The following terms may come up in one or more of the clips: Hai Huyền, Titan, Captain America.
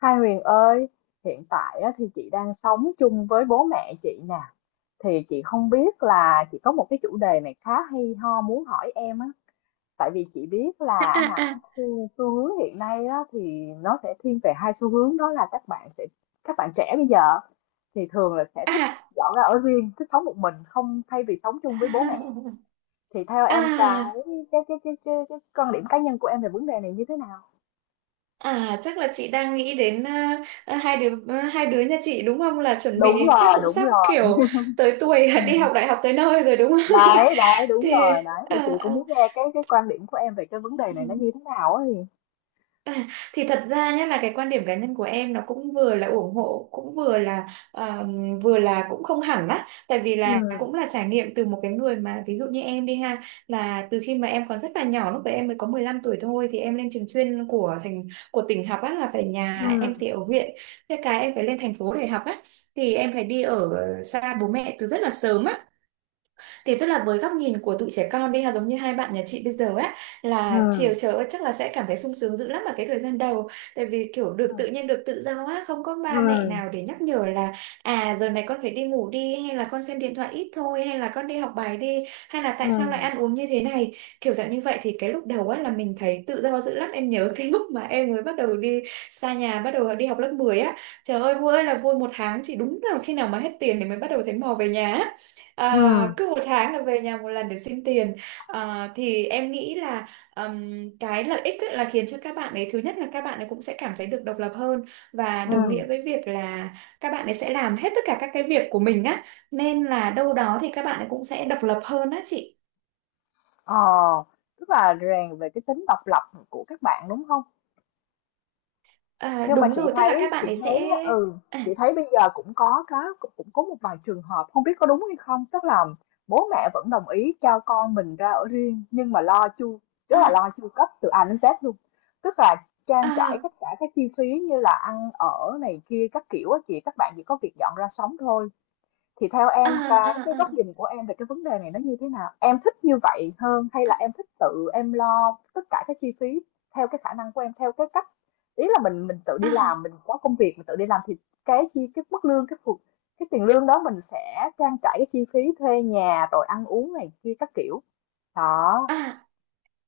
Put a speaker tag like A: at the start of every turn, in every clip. A: Hai Huyền ơi, hiện tại á, thì chị đang sống chung với bố mẹ chị nè. Thì chị không biết là chị có một cái chủ đề này khá hay ho muốn hỏi em á. Tại vì chị biết
B: À,
A: là hả,
B: à,
A: xu hướng hiện nay á, thì nó sẽ thiên về hai xu hướng, đó là các bạn trẻ bây giờ thì thường là sẽ thích
B: à,
A: dọn ra ở riêng, thích sống một mình không thay vì sống chung với bố mẹ. Thì theo em
B: à,
A: cái quan điểm cá nhân của em về vấn đề này như thế nào?
B: à, chắc là chị đang nghĩ đến, hai đứa nhà chị, đúng không, là chuẩn
A: Đúng
B: bị chắc
A: rồi,
B: cũng
A: đúng
B: sắp
A: rồi.
B: kiểu tới tuổi đi học đại học tới nơi rồi, đúng không?
A: Đấy đấy đúng
B: thì
A: rồi đấy, thì chị
B: à,
A: cũng muốn nghe cái quan điểm của em về cái vấn đề
B: à.
A: này nó như thế nào ấy.
B: Thì thật ra nhé, là cái quan điểm cá nhân của em nó cũng vừa là ủng hộ, cũng ờ, vừa là cũng không hẳn á, tại vì
A: Ừ,
B: là cũng là trải nghiệm từ một cái người, mà ví dụ như em đi ha, là từ khi mà em còn rất là nhỏ, lúc đấy em mới có 15 tuổi thôi, thì em lên trường chuyên của của tỉnh học á, là phải,
A: ừ,
B: nhà em thì ở huyện, thế cái em phải lên thành phố để học á, thì em phải đi ở xa bố mẹ từ rất là sớm á. Thì tức là với góc nhìn của tụi trẻ con đi ha, giống như hai bạn nhà chị bây giờ á,
A: ừ,
B: là chiều chờ chắc là sẽ cảm thấy sung sướng dữ lắm vào cái thời gian đầu, tại vì kiểu
A: ừ,
B: được tự nhiên, được tự do á, không có
A: ừ,
B: ba mẹ nào để nhắc nhở là à giờ này con phải đi ngủ đi, hay là con xem điện thoại ít thôi, hay là con đi học bài đi, hay là
A: ừ,
B: tại sao lại ăn uống như thế này, kiểu dạng như vậy. Thì cái lúc đầu á là mình thấy tự do dữ lắm. Em nhớ cái lúc mà em mới bắt đầu đi xa nhà, bắt đầu đi học lớp 10 á, trời ơi vui ơi là vui, một tháng chỉ đúng là khi nào mà hết tiền thì mới bắt đầu thấy mò về nhà á.
A: ừ,
B: À, cứ một tháng là về nhà một lần để xin tiền. À, thì em nghĩ là cái lợi ích ấy là khiến cho các bạn ấy, thứ nhất là các bạn ấy cũng sẽ cảm thấy được độc lập hơn, và
A: ừ.
B: đồng nghĩa với việc là các bạn ấy sẽ làm hết tất cả các cái việc của mình á, nên là đâu đó thì các bạn ấy cũng sẽ độc lập hơn á chị.
A: ờ Tức là rèn về cái tính độc lập của các bạn, đúng không?
B: À,
A: Nhưng mà
B: đúng rồi, tức là các bạn ấy sẽ,
A: chị
B: à,
A: thấy bây giờ cũng có một vài trường hợp không biết có đúng hay không, tức là bố mẹ vẫn đồng ý cho con mình ra ở riêng nhưng mà lo chu tức là
B: à,
A: lo chu cấp từ A đến Z luôn, tức là trang trải
B: à,
A: tất cả các chi phí như là ăn ở này kia các kiểu á chị, các bạn chỉ có việc dọn ra sống thôi. Thì theo
B: à,
A: em cái
B: à,
A: góc
B: à,
A: nhìn của em về cái vấn đề này nó như thế nào? Em thích như vậy hơn hay là em thích tự em lo tất cả các chi phí theo cái khả năng của em, theo cái cách, ý là mình tự
B: à,
A: đi làm,
B: à.
A: mình có công việc mình tự đi làm, thì cái mức lương cái tiền lương đó mình sẽ trang trải cái chi phí thuê nhà rồi ăn uống này kia các kiểu. Đó.
B: À.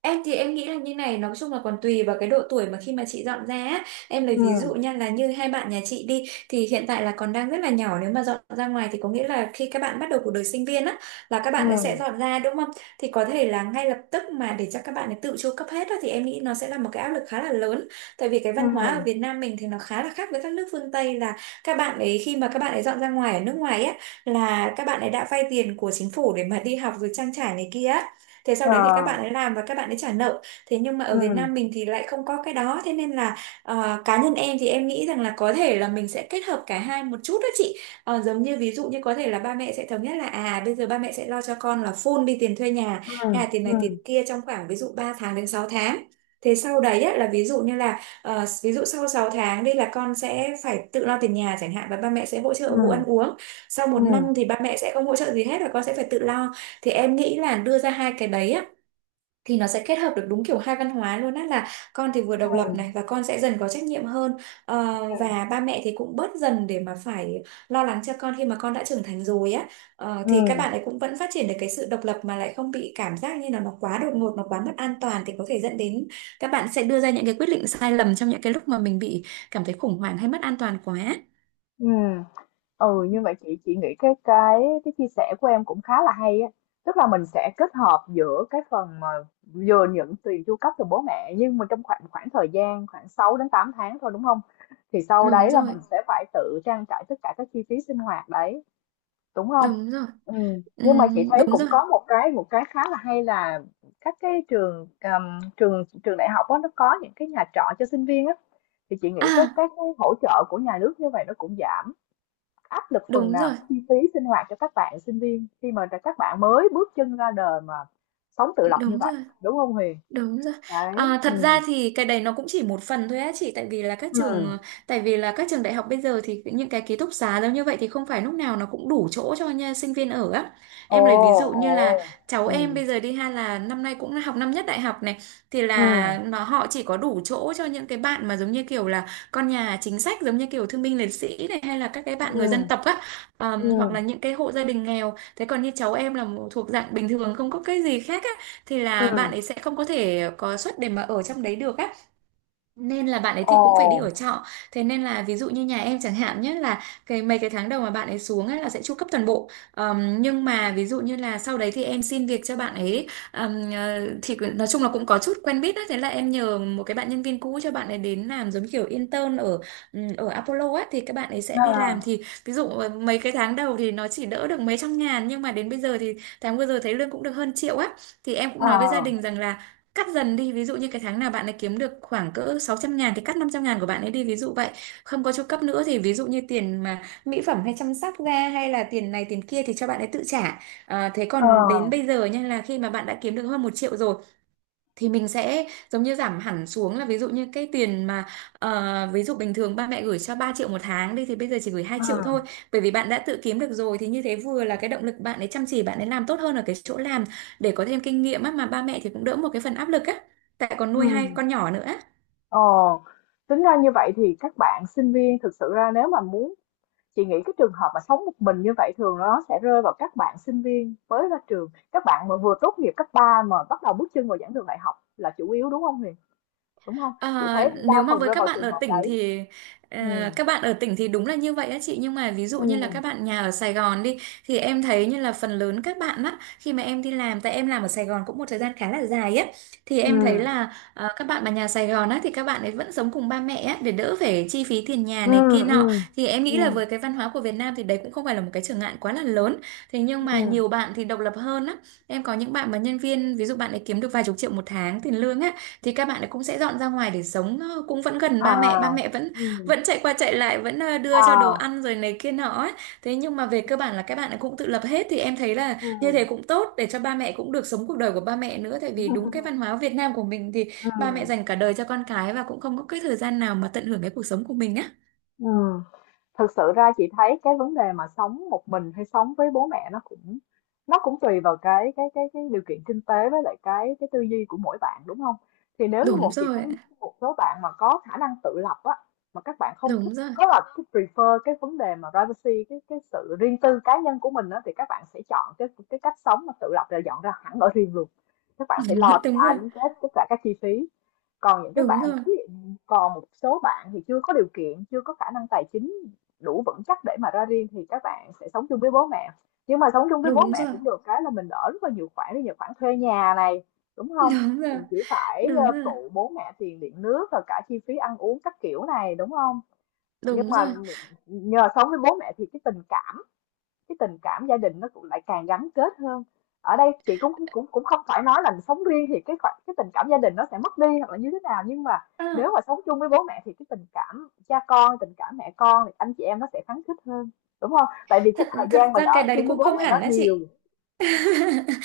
B: Em thì em nghĩ là như này, nói chung là còn tùy vào cái độ tuổi mà khi mà chị dọn ra á. Em lấy
A: Ừ,
B: ví dụ nha, là như hai bạn nhà chị đi, thì hiện tại là còn đang rất là nhỏ, nếu mà dọn ra ngoài thì có nghĩa là khi các bạn bắt đầu cuộc đời sinh viên á, là các
A: ừ,
B: bạn ấy sẽ dọn ra, đúng không? Thì có thể là ngay lập tức mà để cho các bạn ấy tự chu cấp hết á, thì em nghĩ nó sẽ là một cái áp lực khá là lớn. Tại vì cái
A: ừ,
B: văn hóa ở Việt Nam mình thì nó khá là khác với các nước phương Tây, là các bạn ấy khi mà các bạn ấy dọn ra ngoài ở nước ngoài á, là các bạn ấy đã vay tiền của chính phủ để mà đi học rồi trang trải này kia, thế sau
A: ờ,
B: đấy thì các bạn ấy làm và các bạn ấy trả nợ. Thế nhưng mà ở Việt
A: ừ,
B: Nam mình thì lại không có cái đó, thế nên là cá nhân em thì em nghĩ rằng là có thể là mình sẽ kết hợp cả hai một chút đó chị. Ờ, giống như ví dụ như có thể là ba mẹ sẽ thống nhất là à, bây giờ ba mẹ sẽ lo cho con là full đi, tiền thuê nhà
A: ừ,
B: hay là tiền này tiền
A: ừ,
B: kia trong khoảng ví dụ 3 tháng đến 6 tháng. Thế sau đấy á, là ví dụ như là ví dụ sau 6 tháng đây là con sẽ phải tự lo tiền nhà chẳng hạn, và ba mẹ sẽ hỗ
A: ừ,
B: trợ vụ ăn uống. Sau một
A: ừ,
B: năm thì ba mẹ sẽ không hỗ trợ gì hết và con sẽ phải tự lo. Thì em nghĩ là đưa ra hai cái đấy á, thì nó sẽ kết hợp được đúng kiểu hai văn hóa luôn á, là con thì vừa độc lập
A: ừ,
B: này, và con sẽ dần có trách nhiệm hơn. Ờ, và ba mẹ thì cũng bớt dần để mà phải lo lắng cho con khi mà con đã trưởng thành rồi á. Thì các bạn
A: ừ,
B: ấy cũng vẫn phát triển được cái sự độc lập, mà lại không bị cảm giác như là nó quá đột ngột, nó quá mất an toàn, thì có thể dẫn đến các bạn sẽ đưa ra những cái quyết định sai lầm trong những cái lúc mà mình bị cảm thấy khủng hoảng hay mất an toàn quá.
A: ừ. Ừ, như vậy chị nghĩ cái chia sẻ của em cũng khá là hay á, tức là mình sẽ kết hợp giữa cái phần mà vừa nhận tiền chu cấp từ bố mẹ nhưng mà trong khoảng khoảng thời gian khoảng 6 đến 8 tháng thôi, đúng không? Thì sau
B: Đúng
A: đấy là
B: rồi,
A: mình sẽ phải tự trang trải tất cả các chi phí sinh hoạt đấy, đúng không?
B: đúng rồi.
A: Ừ. Nhưng mà chị thấy
B: Đúng
A: cũng
B: rồi.
A: có một cái, một cái khá là hay là các cái trường, trường đại học đó, nó có những cái nhà trọ cho sinh viên á, thì chị nghĩ các
B: À,
A: các cái hỗ trợ của nhà nước như vậy nó cũng giảm áp lực phần
B: đúng
A: nào
B: rồi,
A: cái chi phí sinh hoạt cho các bạn sinh viên khi mà các bạn mới bước chân ra đời mà sống tự lập như
B: đúng
A: vậy,
B: rồi.
A: đúng không Huyền?
B: Đúng rồi.
A: Đấy.
B: À,
A: Ừ,
B: thật ra thì cái đấy nó cũng chỉ một phần thôi á chị,
A: ừ,
B: tại vì là các trường đại học bây giờ thì những cái ký túc xá giống như vậy thì không phải lúc nào nó cũng đủ chỗ cho nha, sinh viên ở á.
A: ồ,
B: Em lấy ví dụ
A: ồ,
B: như là cháu
A: ừ,
B: em bây giờ đi ha là năm nay cũng học năm nhất đại học này, thì
A: ừ,
B: là họ chỉ có đủ chỗ cho những cái bạn mà giống như kiểu là con nhà chính sách, giống như kiểu thương binh liệt sĩ này, hay là các cái bạn
A: ừ,
B: người dân tộc á. Ờ,
A: ừ,
B: hoặc là
A: ừ,
B: những cái hộ gia đình nghèo. Thế còn như cháu em là một- thuộc dạng bình thường, không có cái gì khác á, thì
A: ừ.
B: là bạn ấy sẽ không có thể có suất để mà ở trong đấy được á, nên là bạn ấy
A: Ồ,
B: thì cũng phải đi ở trọ. Thế nên là ví dụ như nhà em chẳng hạn nhé, là cái mấy cái tháng đầu mà bạn ấy xuống ấy là sẽ chu cấp toàn bộ. Nhưng mà ví dụ như là sau đấy thì em xin việc cho bạn ấy. Ờ, thì cứ- nói chung là cũng có chút quen biết á, thế là em nhờ một cái bạn nhân viên cũ cho bạn ấy đến làm giống kiểu intern ở ở Apollo á, thì các bạn ấy sẽ đi làm.
A: à,
B: Thì ví dụ mấy cái tháng đầu thì nó chỉ đỡ được mấy trăm ngàn, nhưng mà đến bây giờ thì tháng vừa rồi thấy lương cũng được hơn triệu á. Thì em cũng nói với gia
A: à,
B: đình rằng là cắt dần đi, ví dụ như cái tháng nào bạn ấy kiếm được khoảng cỡ 600.000 thì cắt 500.000 của bạn ấy đi, ví dụ vậy, không có chu cấp nữa. Thì ví dụ như tiền mà mỹ phẩm hay chăm sóc da, hay là tiền này tiền kia thì cho bạn ấy tự trả. À, thế còn đến bây
A: à,
B: giờ nha là khi mà bạn đã kiếm được hơn 1 triệu rồi, thì mình sẽ giống như giảm hẳn xuống, là ví dụ như cái tiền mà ví dụ bình thường ba mẹ gửi cho 3 triệu một tháng đi thì bây giờ chỉ gửi hai
A: ừ,
B: triệu thôi, bởi vì bạn đã tự kiếm được rồi, thì như thế vừa là cái động lực bạn ấy chăm chỉ, bạn ấy làm tốt hơn ở cái chỗ làm để có thêm kinh nghiệm á, mà ba mẹ thì cũng đỡ một cái phần áp lực á, tại còn
A: ừ.
B: nuôi hai con nhỏ nữa.
A: Ồ, tính ra như vậy thì các bạn sinh viên thực sự ra nếu mà muốn, chị nghĩ cái trường hợp mà sống một mình như vậy thường nó sẽ rơi vào các bạn sinh viên mới ra trường, các bạn mà vừa tốt nghiệp cấp 3 mà bắt đầu bước chân vào giảng đường đại học là chủ yếu, đúng không Huyền? Đúng không? Chị
B: À,
A: thấy đa
B: nếu mà
A: phần
B: với
A: rơi
B: các
A: vào
B: bạn
A: trường
B: ở
A: hợp
B: tỉnh
A: đấy.
B: thì
A: Ừ,
B: các bạn ở tỉnh thì đúng là như vậy á chị. Nhưng mà ví dụ như là
A: ừ,
B: các bạn nhà ở Sài Gòn đi, thì em thấy như là phần lớn các bạn á, khi mà em đi làm, tại em làm ở Sài Gòn cũng một thời gian khá là dài á, thì
A: ừ,
B: em thấy là các bạn mà nhà Sài Gòn á thì các bạn ấy vẫn sống cùng ba mẹ á để đỡ phải chi phí tiền nhà
A: ừ,
B: này kia nọ,
A: ừ,
B: thì em
A: ừ,
B: nghĩ là với cái văn hóa của Việt Nam thì đấy cũng không phải là một cái trở ngại quá là lớn. Thế nhưng
A: ừ,
B: mà nhiều bạn thì độc lập hơn á, em có những bạn mà nhân viên ví dụ bạn ấy kiếm được vài chục triệu một tháng tiền lương á, thì các bạn ấy cũng sẽ dọn ra ngoài để sống, cũng vẫn gần
A: à,
B: ba mẹ. Ba mẹ vẫn
A: ừ,
B: vẫn chạy qua chạy lại, vẫn đưa cho đồ
A: à,
B: ăn rồi này kia nọ ấy. Thế nhưng mà về cơ bản là các bạn ấy cũng tự lập hết thì em thấy là
A: ừ,
B: như thế cũng tốt để cho ba mẹ cũng được sống cuộc đời của ba mẹ nữa tại vì đúng cái văn hóa Việt Nam của mình thì
A: ừ,
B: ba mẹ dành cả đời cho con cái và cũng không có cái thời gian nào mà tận hưởng cái cuộc sống của mình á.
A: ừ. Thực sự ra chị thấy cái vấn đề mà sống một mình hay sống với bố mẹ nó cũng tùy vào cái điều kiện kinh tế với lại cái tư duy của mỗi bạn, đúng không? Thì nếu như,
B: Đúng
A: một chị
B: rồi,
A: thấy một số bạn mà có khả năng tự lập á, mà các bạn không thích,
B: đúng rồi.
A: có là cái prefer cái vấn đề mà privacy, cái sự riêng tư cá nhân của mình á, thì các bạn sẽ chọn cái cách sống mà tự lập là dọn ra hẳn ở riêng luôn. Các bạn sẽ lo từ
B: Đúng rồi,
A: ăn, đến Z tất cả các chi phí. Còn những cái
B: đúng
A: bạn mà
B: rồi,
A: thí dụ, còn một số bạn thì chưa có điều kiện, chưa có khả năng tài chính đủ vững chắc để mà ra riêng thì các bạn sẽ sống chung với bố mẹ, nhưng mà sống chung với bố
B: đúng
A: mẹ
B: rồi,
A: cũng được cái là mình đỡ rất là nhiều khoản, ví dụ khoản thuê nhà này, đúng không?
B: đúng rồi,
A: Mình chỉ phải
B: đúng rồi,
A: phụ bố mẹ tiền điện nước và cả chi phí ăn uống các kiểu này, đúng không? Nhưng
B: đúng
A: mà
B: rồi.
A: nhờ sống với bố mẹ thì cái tình cảm, cái tình cảm gia đình nó cũng lại càng gắn kết hơn. Ở đây chị cũng cũng cũng không phải nói là sống riêng thì cái tình cảm gia đình nó sẽ mất đi hoặc là như thế nào, nhưng mà nếu
B: À,
A: mà sống chung với bố mẹ thì cái tình cảm cha con, tình cảm mẹ con, thì anh chị em nó sẽ khăng khít hơn, đúng không? Tại vì cái
B: thật
A: thời
B: thật
A: gian mình
B: ra cái
A: ở
B: đấy
A: chung với
B: cũng
A: bố
B: không
A: mẹ nó
B: hẳn á
A: nhiều.
B: chị.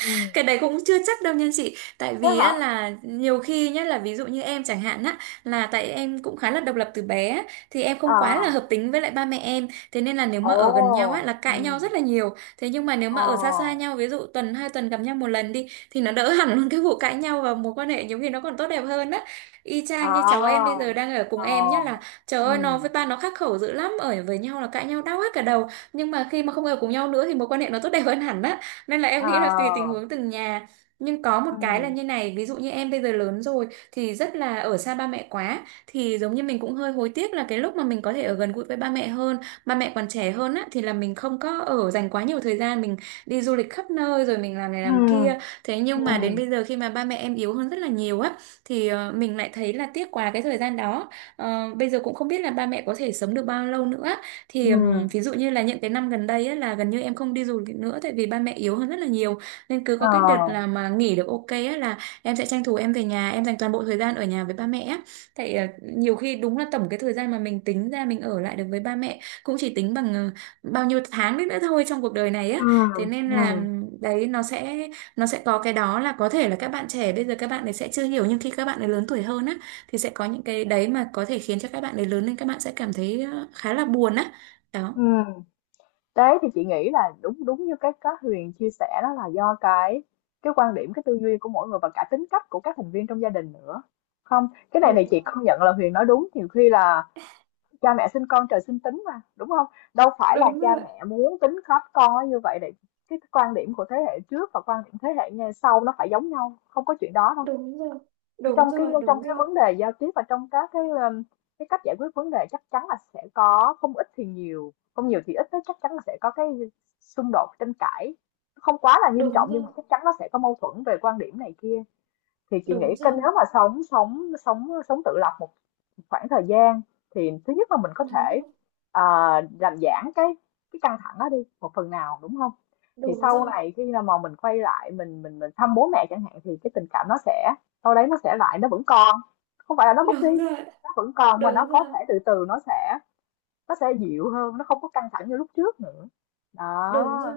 A: Ừ.
B: Cái đấy cũng chưa chắc đâu nha chị, tại
A: Thế
B: vì
A: hả?
B: á, là nhiều khi nhá, là ví dụ như em chẳng hạn á, là tại em cũng khá là độc lập từ bé á, thì em không quá là
A: À,
B: hợp tính với lại ba mẹ em, thế nên là nếu mà
A: ồ,
B: ở gần nhau á là
A: ừ,
B: cãi nhau rất là nhiều. Thế nhưng mà nếu
A: ờ,
B: mà ở xa xa nhau, ví dụ tuần hai tuần gặp nhau một lần đi thì nó đỡ hẳn luôn cái vụ cãi nhau, và mối quan hệ nhiều khi nó còn tốt đẹp hơn á. Y chang như cháu em bây
A: à,
B: giờ đang ở cùng
A: ờ,
B: em nhá, là trời ơi, nó
A: ừ,
B: với ba nó khắc khẩu dữ lắm, ở với nhau là cãi nhau đau hết cả đầu, nhưng mà khi mà không ở cùng nhau nữa thì mối quan hệ nó tốt đẹp hơn hẳn á. Nên là em
A: ờ,
B: nghĩ là tùy tình huống từng nhà. Nhưng có một
A: ừ,
B: cái là như này, ví dụ như em bây giờ lớn rồi thì rất là ở xa ba mẹ quá, thì giống như mình cũng hơi hối tiếc là cái lúc mà mình có thể ở gần gũi với ba mẹ hơn, ba mẹ còn trẻ hơn á, thì là mình không có ở, dành quá nhiều thời gian mình đi du lịch khắp nơi rồi mình làm này làm
A: ừ,
B: kia. Thế
A: ừ,
B: nhưng mà đến bây giờ khi mà ba mẹ em yếu hơn rất là nhiều á thì mình lại thấy là tiếc quá cái thời gian đó. Bây giờ cũng không biết là ba mẹ có thể sống được bao lâu nữa, thì
A: ừ,
B: ví dụ như là những cái năm gần đây á, là gần như em không đi du lịch nữa tại vì ba mẹ yếu hơn rất là nhiều. Nên cứ
A: ờ.
B: có cái đợt là mà nghỉ được ok á, là em sẽ tranh thủ em về nhà em dành toàn bộ thời gian ở nhà với ba mẹ á. Tại nhiều khi đúng là tổng cái thời gian mà mình tính ra mình ở lại được với ba mẹ cũng chỉ tính bằng bao nhiêu tháng đấy nữa thôi trong cuộc đời này á.
A: Ừ,
B: Thế nên là
A: ừ,
B: đấy nó sẽ có cái đó, là có thể là các bạn trẻ bây giờ các bạn ấy sẽ chưa hiểu, nhưng khi các bạn ấy lớn tuổi hơn á thì sẽ có những cái đấy mà có thể khiến cho các bạn ấy lớn lên các bạn sẽ cảm thấy khá là buồn á.
A: ừ.
B: Đó.
A: Đấy thì chị nghĩ là đúng đúng như cái Huyền chia sẻ, đó là do cái quan điểm, cái tư duy của mỗi người và cả tính cách của các thành viên trong gia đình nữa. Không, cái này này
B: Đúng
A: chị công nhận là Huyền nói đúng, nhiều khi là cha mẹ sinh con trời sinh tính mà, đúng không? Đâu phải là
B: Đúng
A: cha
B: rồi,
A: mẹ muốn tính khắp con nó như vậy, để cái quan điểm của thế hệ trước và quan điểm thế hệ ngay sau nó phải giống nhau, không có chuyện đó đâu.
B: đúng rồi, đúng
A: Trong cái
B: rồi,
A: trong
B: đúng
A: cái
B: rồi,
A: vấn đề giao tiếp và trong các cái, cái cách giải quyết vấn đề chắc chắn là sẽ có, không ít thì nhiều, không nhiều thì ít đó, chắc chắn là sẽ có cái xung đột tranh cãi, không quá là nghiêm trọng
B: đúng
A: nhưng mà
B: rồi,
A: chắc chắn nó sẽ có mâu thuẫn về quan điểm này kia. Thì chị nghĩ,
B: đúng
A: cái nếu
B: rồi,
A: mà sống sống sống sống tự lập một khoảng thời gian thì thứ nhất là mình có
B: đúng
A: thể,
B: rồi,
A: ờ, làm giảm cái căng thẳng đó đi một phần nào, đúng không? Thì
B: đúng
A: sau
B: rồi,
A: này khi nào mà mình quay lại, mình thăm bố mẹ chẳng hạn, thì cái tình cảm nó sẽ, đâu đấy nó sẽ lại, nó vẫn còn, không phải là nó mất
B: đúng rồi, đúng
A: đi,
B: rồi,
A: nó vẫn còn mà nó
B: đúng
A: có
B: rồi,
A: thể từ từ nó sẽ, nó sẽ dịu hơn, nó không có căng thẳng như lúc trước nữa.
B: đúng rồi.
A: Đó.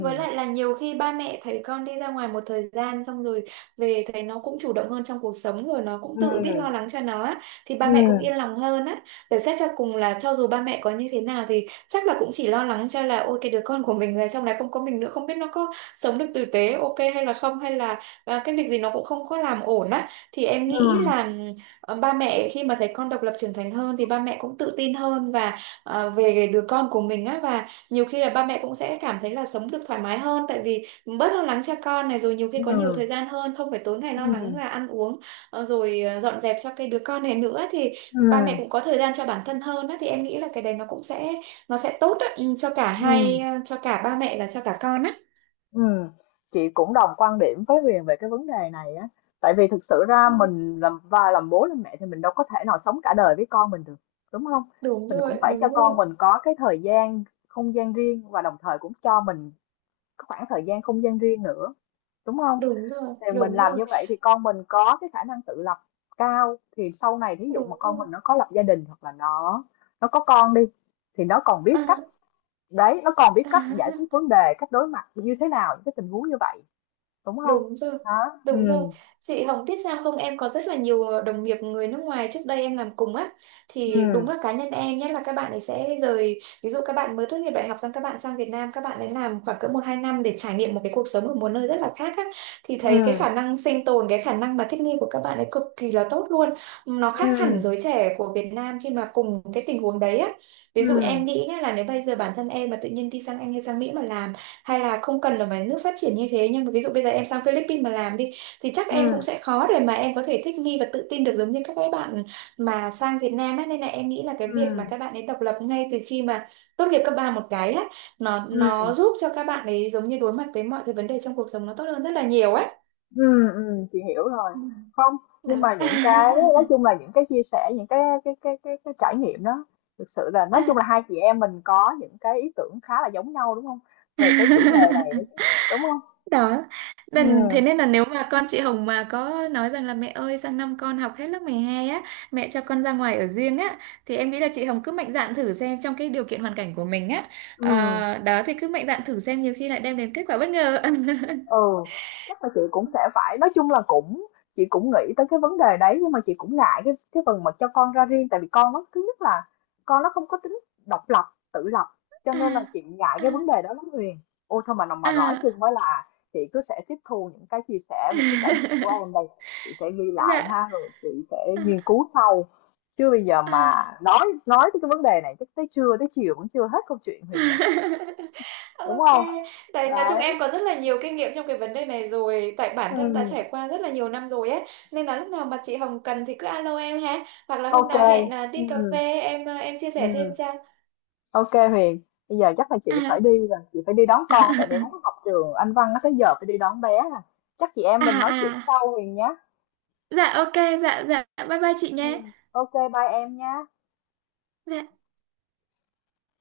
B: Với lại là nhiều khi ba mẹ thấy con đi ra ngoài một thời gian xong rồi về, thấy nó cũng chủ động hơn trong cuộc sống rồi, nó cũng
A: Ừm,
B: tự biết
A: ừm,
B: lo lắng cho nó á, thì ba mẹ cũng
A: ừm,
B: yên lòng hơn á. Để xét cho cùng là cho dù ba mẹ có như thế nào thì chắc là cũng chỉ lo lắng cho là ôi cái đứa con của mình rồi xong này không có mình nữa không biết nó có sống được tử tế ok hay là không, hay là cái việc gì nó cũng không có làm ổn á, thì em nghĩ
A: ừm,
B: là ba mẹ khi mà thấy con độc lập trưởng thành hơn thì ba mẹ cũng tự tin hơn và về đứa con của mình á, và nhiều khi là ba mẹ cũng sẽ cảm thấy là sống được thoải mái hơn, tại vì bớt lo lắng cho con này rồi, nhiều khi có nhiều
A: ừm,
B: thời gian hơn, không phải tối ngày lo lắng là ăn uống, rồi dọn dẹp cho cái đứa con này nữa, thì ba mẹ
A: ừm,
B: cũng có thời gian cho bản thân hơn á, thì em nghĩ là cái đấy nó sẽ tốt á, ừ, cho cả
A: ừm.
B: hai, cho cả ba mẹ và cho cả con á.
A: Ừ, chị cũng đồng quan điểm với Huyền về cái vấn đề này á, tại vì thực sự ra
B: Ừ,
A: mình làm, và làm bố làm mẹ thì mình đâu có thể nào sống cả đời với con mình được, đúng không?
B: đúng
A: Mình cũng
B: rồi,
A: phải cho
B: đúng rồi,
A: con mình có cái thời gian không gian riêng và đồng thời cũng cho mình cái khoảng thời gian không gian riêng nữa, đúng không?
B: đúng rồi,
A: Thì mình
B: đúng
A: làm
B: rồi,
A: như vậy thì con mình có cái khả năng tự lập cao, thì sau này thí dụ mà
B: đúng
A: con
B: rồi.
A: mình nó có lập gia đình hoặc là nó có con đi, thì nó còn
B: À.
A: biết cách, đấy, nó còn biết cách giải quyết vấn đề, cách đối mặt như thế nào những cái tình huống như vậy. Đúng không?
B: Đúng rồi,
A: Đó. Ừ,
B: đúng rồi. Chị Hồng biết sao không, em có rất là nhiều đồng nghiệp người nước ngoài trước đây em làm cùng á.
A: ừ,
B: Thì đúng là cá nhân em nhất là các bạn ấy ví dụ các bạn mới tốt nghiệp đại học xong các bạn sang Việt Nam, các bạn ấy làm khoảng cỡ một hai năm để trải nghiệm một cái cuộc sống ở một nơi rất là khác á. Thì
A: ừ,
B: thấy cái khả năng sinh tồn, cái khả năng mà thích nghi của các bạn ấy cực kỳ là tốt luôn. Nó
A: ừ,
B: khác hẳn giới trẻ của Việt Nam khi mà cùng cái tình huống đấy á. Ví dụ
A: ừ,
B: em nghĩ nhá, là nếu bây giờ bản thân em mà tự nhiên đi sang Anh hay sang Mỹ mà làm, hay là không cần là phải nước phát triển như thế, nhưng mà ví dụ bây giờ em sang Philippines mà làm đi, thì chắc
A: ừ,
B: em cũng sẽ khó để mà em có thể thích nghi và tự tin được giống như các cái bạn mà sang Việt Nam ấy. Nên là em nghĩ là cái việc mà
A: ừ,
B: các bạn ấy độc lập ngay từ khi mà tốt nghiệp cấp ba một cái á, nó
A: ừ,
B: nó giúp cho các bạn ấy giống như đối mặt với mọi cái vấn đề trong cuộc sống nó tốt hơn rất là nhiều ấy.
A: ừ, chị hiểu rồi.
B: Ừ.
A: Không, nhưng
B: Đó.
A: mà những cái nói chung là những cái chia sẻ, những cái cái trải nghiệm đó, thực sự là nói chung là
B: À.
A: hai chị em mình có những cái ý tưởng khá là giống nhau, đúng không? Về cái chủ đề này, đúng không?
B: Đó, nên thế
A: Ừ,
B: nên là nếu mà con chị Hồng mà có nói rằng là mẹ ơi sang năm con học hết lớp 12 á, mẹ cho con ra ngoài ở riêng á, thì em nghĩ là chị Hồng cứ mạnh dạn thử xem, trong cái điều kiện hoàn cảnh của mình á.
A: ừ.
B: Đó thì cứ mạnh dạn thử xem, nhiều khi lại đem đến kết quả bất ngờ.
A: Ừ, chắc là chị cũng sẽ phải, nói chung là chị cũng nghĩ tới cái vấn đề đấy, nhưng mà chị cũng ngại cái phần mà cho con ra riêng, tại vì con nó thứ nhất là con nó không có tính độc lập, tự lập, cho nên là
B: À,
A: chị ngại
B: à,
A: cái vấn đề đó lắm Huyền. Ôi thôi, mà nói
B: à.
A: chung mới là, chị cứ sẽ tiếp thu những cái chia sẻ, những cái trải nghiệm của em đây, chị sẽ ghi lại
B: Dạ.
A: ha, rồi chị sẽ
B: À,
A: nghiên cứu sau, chứ bây giờ mà
B: à.
A: nói nói tới cái vấn đề này chắc tới trưa tới chiều vẫn chưa hết câu chuyện, Huyền nhỉ, đúng
B: Ok,
A: không?
B: tại nói chung
A: Đấy.
B: em có rất là nhiều kinh nghiệm trong cái vấn đề này rồi, tại bản thân đã
A: Ừ,
B: trải qua rất là nhiều năm rồi ấy, nên là lúc nào mà chị Hồng cần thì cứ alo em ha, hoặc là hôm
A: ok,
B: nào hẹn à,
A: ừ,
B: đi cà phê em à, em chia
A: ừ.
B: sẻ thêm cho.
A: OK Huyền, bây giờ chắc là chị
B: À,
A: phải đi rồi, chị phải đi đón con, tại bé nó học trường Anh Văn, nó tới giờ phải đi đón bé à. Chắc chị em
B: à,
A: mình nói chuyện
B: à,
A: sau Huyền nhé.
B: dạ ok, dạ dạ, bye bye chị
A: Ừ.
B: nhé.
A: OK, bye em nha.
B: Dạ.